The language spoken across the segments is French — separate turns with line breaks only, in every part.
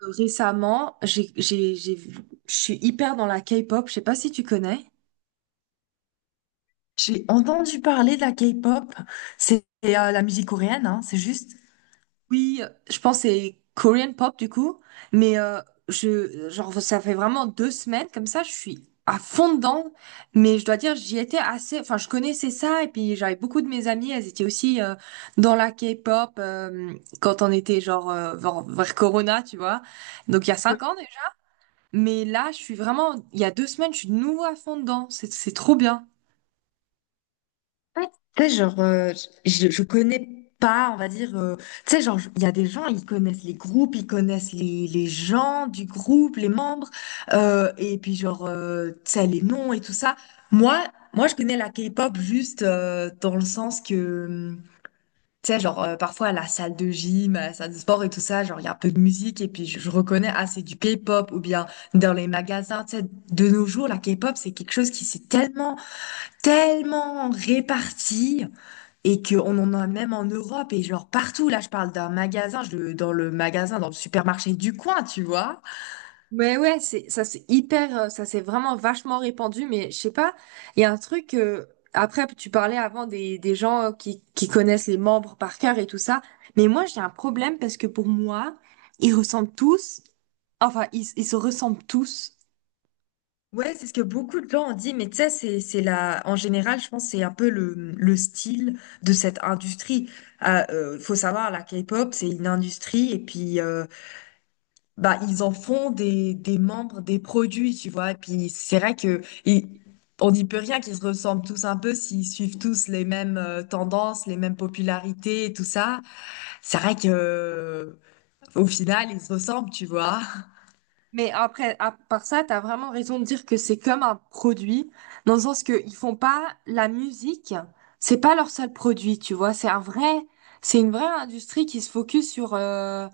Récemment, je suis hyper dans la K-pop. Je sais pas si tu connais.
J'ai entendu parler de la K-pop. C'est la musique coréenne, hein, c'est juste.
Oui, je pense que c'est Korean pop du coup. Mais je, genre, ça fait vraiment deux semaines comme ça. Je suis à fond dedans. Mais je dois dire, j'y étais assez. Enfin, je connaissais ça et puis j'avais beaucoup de mes amies. Elles étaient aussi dans la K-pop quand on était vers Corona, tu vois. Donc il y a
Ouais.
cinq ans déjà. Mais là, je suis vraiment. Il y a deux semaines, je suis de nouveau à fond dedans. C'est trop bien.
Ouais, tu sais, genre, je connais pas, on va dire. Tu sais, genre, il y a des gens, ils connaissent les groupes, ils connaissent les gens du groupe, les membres, et puis, genre, tu sais, les noms et tout ça. Moi, moi, je connais la K-pop juste dans le sens que. Tu sais, genre, parfois à la salle de gym, à la salle de sport et tout ça, genre, il y a un peu de musique et puis je reconnais, ah, c'est du K-pop ou bien dans les magasins, tu sais, de nos jours, la K-pop, c'est quelque chose qui s'est tellement, tellement réparti et qu'on en a même en Europe et genre partout. Là, je parle d'un magasin, dans le magasin, dans le supermarché du coin, tu vois.
Ouais, ça c'est hyper, ça c'est vraiment vachement répandu, mais je sais pas, il y a un truc, après tu parlais avant des gens qui connaissent les membres par cœur et tout ça, mais moi j'ai un problème parce que pour moi, ils ressemblent tous, enfin ils se ressemblent tous,
Ouais, c'est ce que beaucoup de gens ont dit, mais tu sais, en général, je pense, que c'est un peu le style de cette industrie. Faut savoir, la K-pop, c'est une industrie, et puis, bah, ils en font des membres, des produits, tu vois, et puis c'est vrai que, et on n'y peut rien qu'ils se ressemblent tous un peu s'ils suivent tous les mêmes tendances, les mêmes popularités et tout ça. C'est vrai que, au final, ils se ressemblent, tu vois.
mais après, à part ça, t'as vraiment raison de dire que c'est comme un produit, dans le sens que ils font pas la musique, c'est pas leur seul produit, tu vois, c'est une vraie industrie qui se focus sur...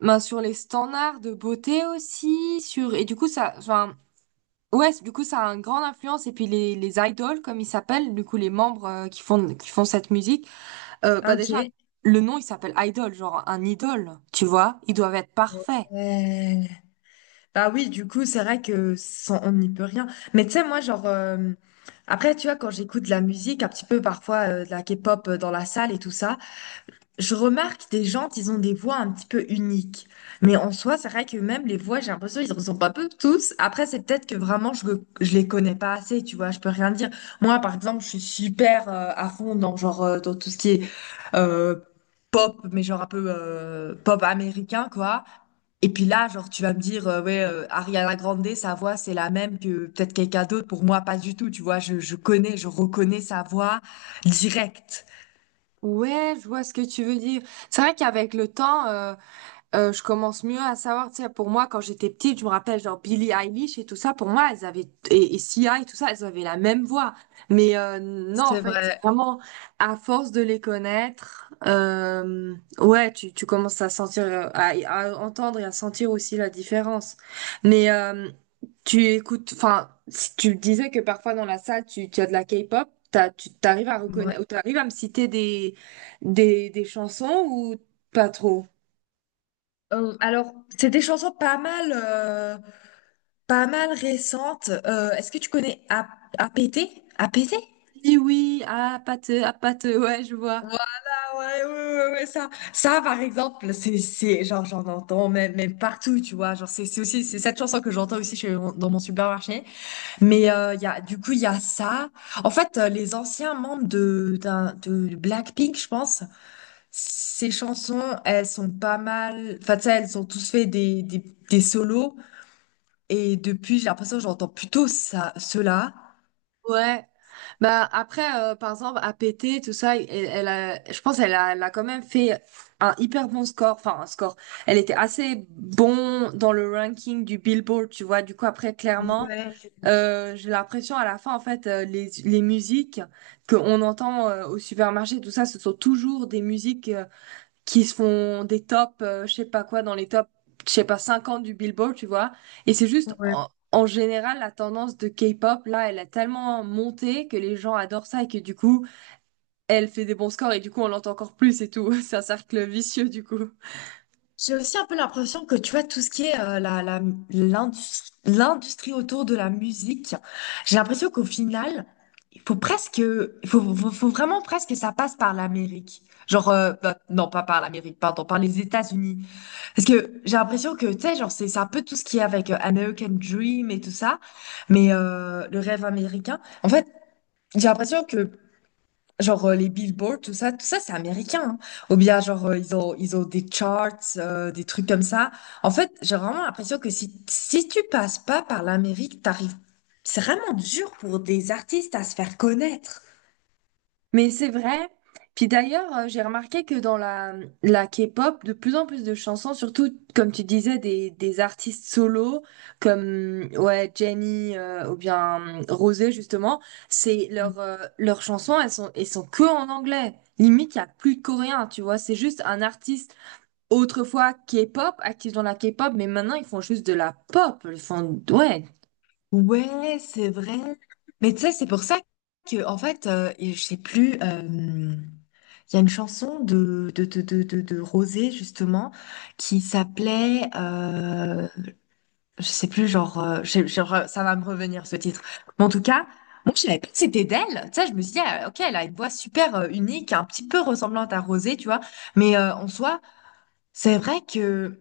Ben, sur les standards de beauté aussi, sur et du coup ça, enfin ouais, du coup ça a une grande influence et puis les idoles comme ils s'appellent, du coup les membres qui font cette musique, euh,
Ah,
bah déjà
ok.
le nom il s'appelle idol, genre un idole, tu vois, ils doivent être parfaits.
Euh, Bah oui, du coup, c'est vrai que on n'y peut rien. Mais tu sais, moi, genre, après, tu vois, quand j'écoute de la musique, un petit peu parfois de la K-pop dans la salle et tout ça, je remarque des gens, ils ont des voix un petit peu uniques. Mais en soi, c'est vrai que même les voix, j'ai l'impression qu'ils ne ressemblent pas peu tous. Après, c'est peut-être que vraiment, je ne les connais pas assez, tu vois. Je peux rien dire. Moi, par exemple, je suis super à fond dans, genre, dans tout ce qui est euh, pop, mais genre un peu pop américain, quoi. Et puis là, genre, tu vas me dire, ouais, Ariana Grande, sa voix, c'est la même que peut-être quelqu'un d'autre. Pour moi, pas du tout, tu vois. Je reconnais sa voix directe.
Ouais, je vois ce que tu veux dire. C'est vrai qu'avec le temps, je commence mieux à savoir, tu sais, pour moi, quand j'étais petite, je me rappelle, genre, Billie Eilish et tout ça, pour moi, elles avaient, et Sia et tout ça, elles avaient la même voix. Mais non, en
C'est
fait, c'est
vrai.
vraiment, à force de les connaître, ouais, tu commences à sentir, à entendre et à sentir aussi la différence. Mais tu écoutes, enfin, si tu disais que parfois dans la salle, tu as de la K-pop, tu t'arrives à reconnaître, ou t'arrives à me citer des chansons ou pas trop?
Alors, c'est des chansons pas mal, récentes. Est-ce que tu connais APT? APT?
Oui, oui, ah, pâteux, ouais, je vois.
Ouais, ouais, ouais, ouais, ouais, ça, par exemple, genre, j'en entends même, même partout, tu vois. Genre, c'est cette chanson que j'entends aussi chez dans mon supermarché. Mais, du coup, il y a ça. En fait, les anciens membres de Blackpink, je pense, ces chansons, elles sont pas mal, enfin, tu sais, elles ont tous fait des solos. Et depuis, j'ai l'impression que j'entends plutôt ça, cela.
Ouais. Bah, après, par exemple, à péter, tout ça, elle, je pense elle a, elle a quand même fait un hyper bon score. Enfin, un score. Elle était assez bon dans le ranking du Billboard, tu vois. Du coup, après, clairement,
Ouais.
j'ai l'impression à la fin, en fait, les musiques qu'on entend au supermarché, tout ça, ce sont toujours des musiques. Qui se font des tops, je sais pas quoi, dans les tops, je sais pas, 50 du Billboard, tu vois. Et c'est juste,
Ouais.
en général, la tendance de K-pop, là, elle a tellement monté que les gens adorent ça et que du coup, elle fait des bons scores et du coup, on l'entend encore plus et tout. C'est un cercle vicieux, du coup.
J'ai aussi un peu l'impression que tu vois tout ce qui est l'industrie autour de la musique. J'ai l'impression qu'au final, il faut presque, il faut, faut- faut vraiment presque que ça passe par l'Amérique. Genre, bah, non, pas par l'Amérique, pardon, par les États-Unis. Parce que j'ai l'impression que, tu sais, genre, c'est un peu tout ce qui est avec American Dream et tout ça, mais le rêve américain. En fait, j'ai l'impression que genre les billboards, tout ça c'est américain, hein. Ou bien genre ils ont des charts, des trucs comme ça. En fait, j'ai vraiment l'impression que si tu passes pas par l'Amérique, t'arrives. C'est vraiment dur pour des artistes à se faire connaître.
Mais c'est vrai. Puis d'ailleurs, j'ai remarqué que la K-pop, de plus en plus de chansons, surtout comme tu disais, des artistes solos comme ouais, Jennie ou bien Rosé justement,
Mm.
leurs chansons, elles sont que en anglais. Limite, il n'y a plus de coréen, tu vois. C'est juste un artiste autrefois K-pop, actif dans la K-pop, mais maintenant ils font juste de la pop. Ils font, ouais.
Ouais, c'est vrai. Mais tu sais, c'est pour ça que en fait, et je sais plus. Il y a une chanson de Rosé justement qui s'appelait. Je sais plus, genre, ça va me revenir ce titre. Mais en tout cas, moi, je savais pas que c'était d'elle. Tu sais, je me suis dit, ah, ok, elle a une voix super unique, un petit peu ressemblante à Rosé, tu vois. Mais en soi, c'est vrai que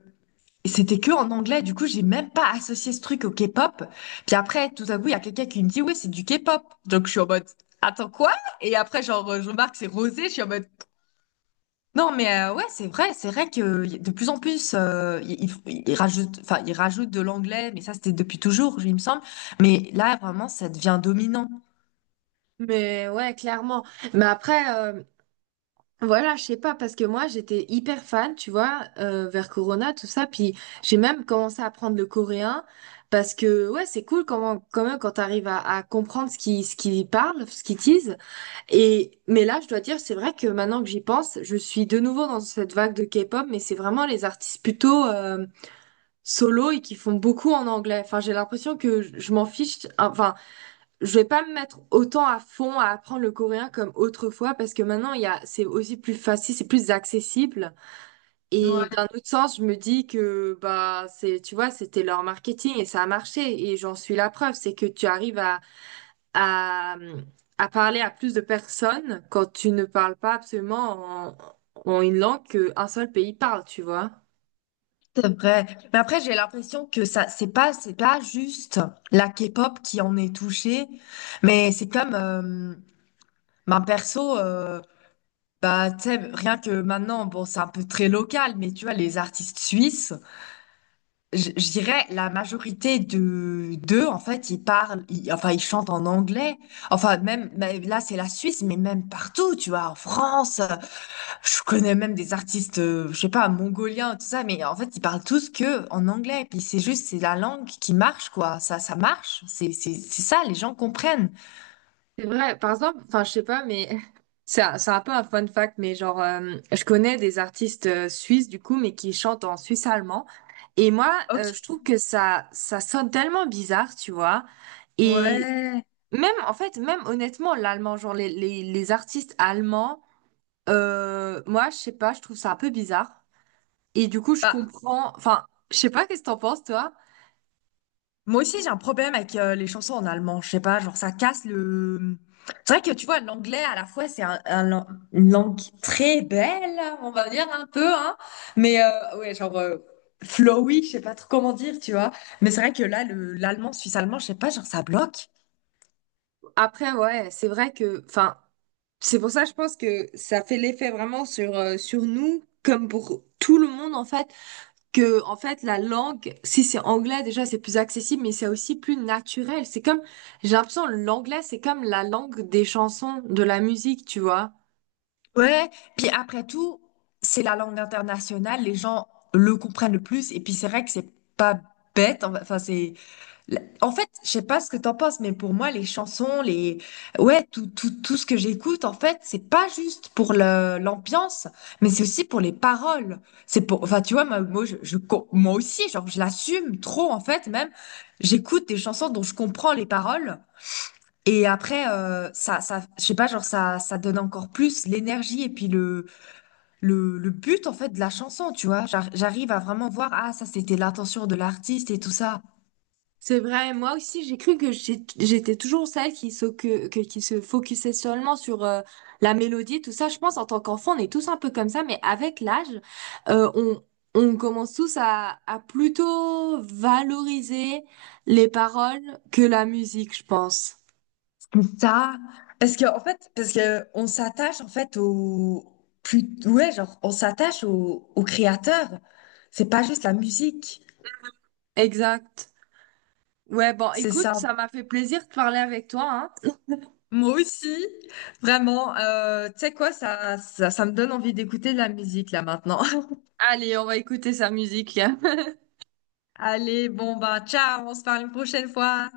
c'était que en anglais. Du coup, j'ai même pas associé ce truc au K-pop. Puis après, tout à coup, il y a quelqu'un qui me dit, ouais c'est du K-pop. Donc, je suis en mode, attends quoi? Et après, genre, je remarque, c'est Rosé. Je suis en mode, non, mais ouais, c'est vrai que de plus en plus, enfin, ils rajoutent de l'anglais, mais ça, c'était depuis toujours, il me semble. Mais là, vraiment, ça devient dominant.
Mais ouais, clairement. Mais après, Voilà, je sais pas, parce que moi j'étais hyper fan, tu vois, vers Corona, tout ça, puis j'ai même commencé à apprendre le coréen, parce que ouais, c'est cool comment, quand même quand t'arrives à comprendre ce qu'ils parlent, ce qu'ils disent, et mais là je dois dire, c'est vrai que maintenant que j'y pense, je suis de nouveau dans cette vague de K-pop, mais c'est vraiment les artistes plutôt solo et qui font beaucoup en anglais, enfin j'ai l'impression que je m'en fiche, enfin je vais pas me mettre autant à fond à apprendre le coréen comme autrefois parce que maintenant il y a c'est aussi plus facile, c'est plus accessible et
Ouais,
d'un autre sens, je me dis que bah c'est tu vois, c'était leur marketing et ça a marché et j'en suis la preuve, c'est que tu arrives à à parler à plus de personnes quand tu ne parles pas absolument en une langue qu'un seul pays parle, tu vois.
c'est vrai. Mais après, j'ai l'impression que ça, c'est pas juste la K-pop qui en est touchée, mais c'est comme, ben, perso, bah, tu sais, rien que maintenant, bon, c'est un peu très local, mais tu vois, les artistes suisses. Je dirais la majorité de d'eux, en fait, enfin, ils chantent en anglais. Enfin, même mais là, c'est la Suisse, mais même partout, tu vois, en France, je connais même des artistes, je sais pas, mongoliens, tout ça, mais en fait, ils parlent tous que en anglais. Puis c'est juste, c'est la langue qui marche, quoi. Ça marche. C'est ça, les gens comprennent.
C'est vrai, par exemple, enfin, je sais pas, mais c'est un peu un fun fact, mais genre, je connais des artistes suisses, du coup, mais qui chantent en suisse allemand. Et moi, je
Ok.
trouve que ça sonne tellement bizarre, tu vois. Et
Ouais.
même, en fait, même honnêtement, l'allemand, genre, les artistes allemands, moi, je sais pas, je trouve ça un peu bizarre. Et du coup, je
Bah,
comprends, enfin, je sais pas, qu'est-ce que t'en penses, toi?
moi aussi, j'ai un problème avec les chansons en allemand. Je sais pas, genre ça casse le. C'est vrai que tu vois, l'anglais à la fois c'est une langue très belle, on va dire un peu, hein. Mais ouais, genre flowy, je sais pas trop comment dire, tu vois. Mais c'est vrai que là, le l'allemand suisse-allemand, je sais pas, genre ça bloque.
Après, ouais, c'est vrai que, enfin, c'est pour ça, je pense que ça fait l'effet vraiment sur, sur nous, comme pour tout le monde, en fait, en fait, la langue, si c'est anglais, déjà, c'est plus accessible, mais c'est aussi plus naturel. C'est comme, j'ai l'impression, l'anglais, c'est comme la langue des chansons, de la musique, tu vois.
Ouais. Puis après tout, c'est la langue internationale, les gens le comprennent le plus. Et puis c'est vrai que c'est pas bête, enfin en fait, je sais pas ce que t'en penses, mais pour moi, les chansons, ouais, tout, tout, tout ce que j'écoute, en fait, c'est pas juste pour l'ambiance, mais c'est aussi pour les paroles. C'est pour, enfin, tu vois, moi aussi, genre, je l'assume trop, en fait, même, j'écoute des chansons dont je comprends les paroles, et après, je sais pas, genre, ça donne encore plus l'énergie et puis le but, en fait, de la chanson, tu vois. J'arrive à vraiment voir, ah, ça, c'était l'intention de l'artiste et tout ça.
C'est vrai, moi aussi j'étais toujours celle qui se, qui se focusait seulement sur la mélodie, tout ça. Je pense en tant qu'enfant, on est tous un peu comme ça, mais avec l'âge, euh, on, on commence tous à plutôt valoriser les paroles que la musique, je pense.
Ça, parce que en fait, parce que on s'attache en fait au plus, ouais, genre on s'attache au créateur. C'est pas juste la musique,
Exact. Ouais, bon,
c'est
écoute,
ça.
ça m'a fait plaisir de parler avec toi, hein.
Moi aussi, vraiment. Tu sais quoi, ça me donne envie d'écouter de la musique là maintenant.
Allez, on va écouter sa musique.
Allez, bon bah ciao, on se parle une prochaine fois.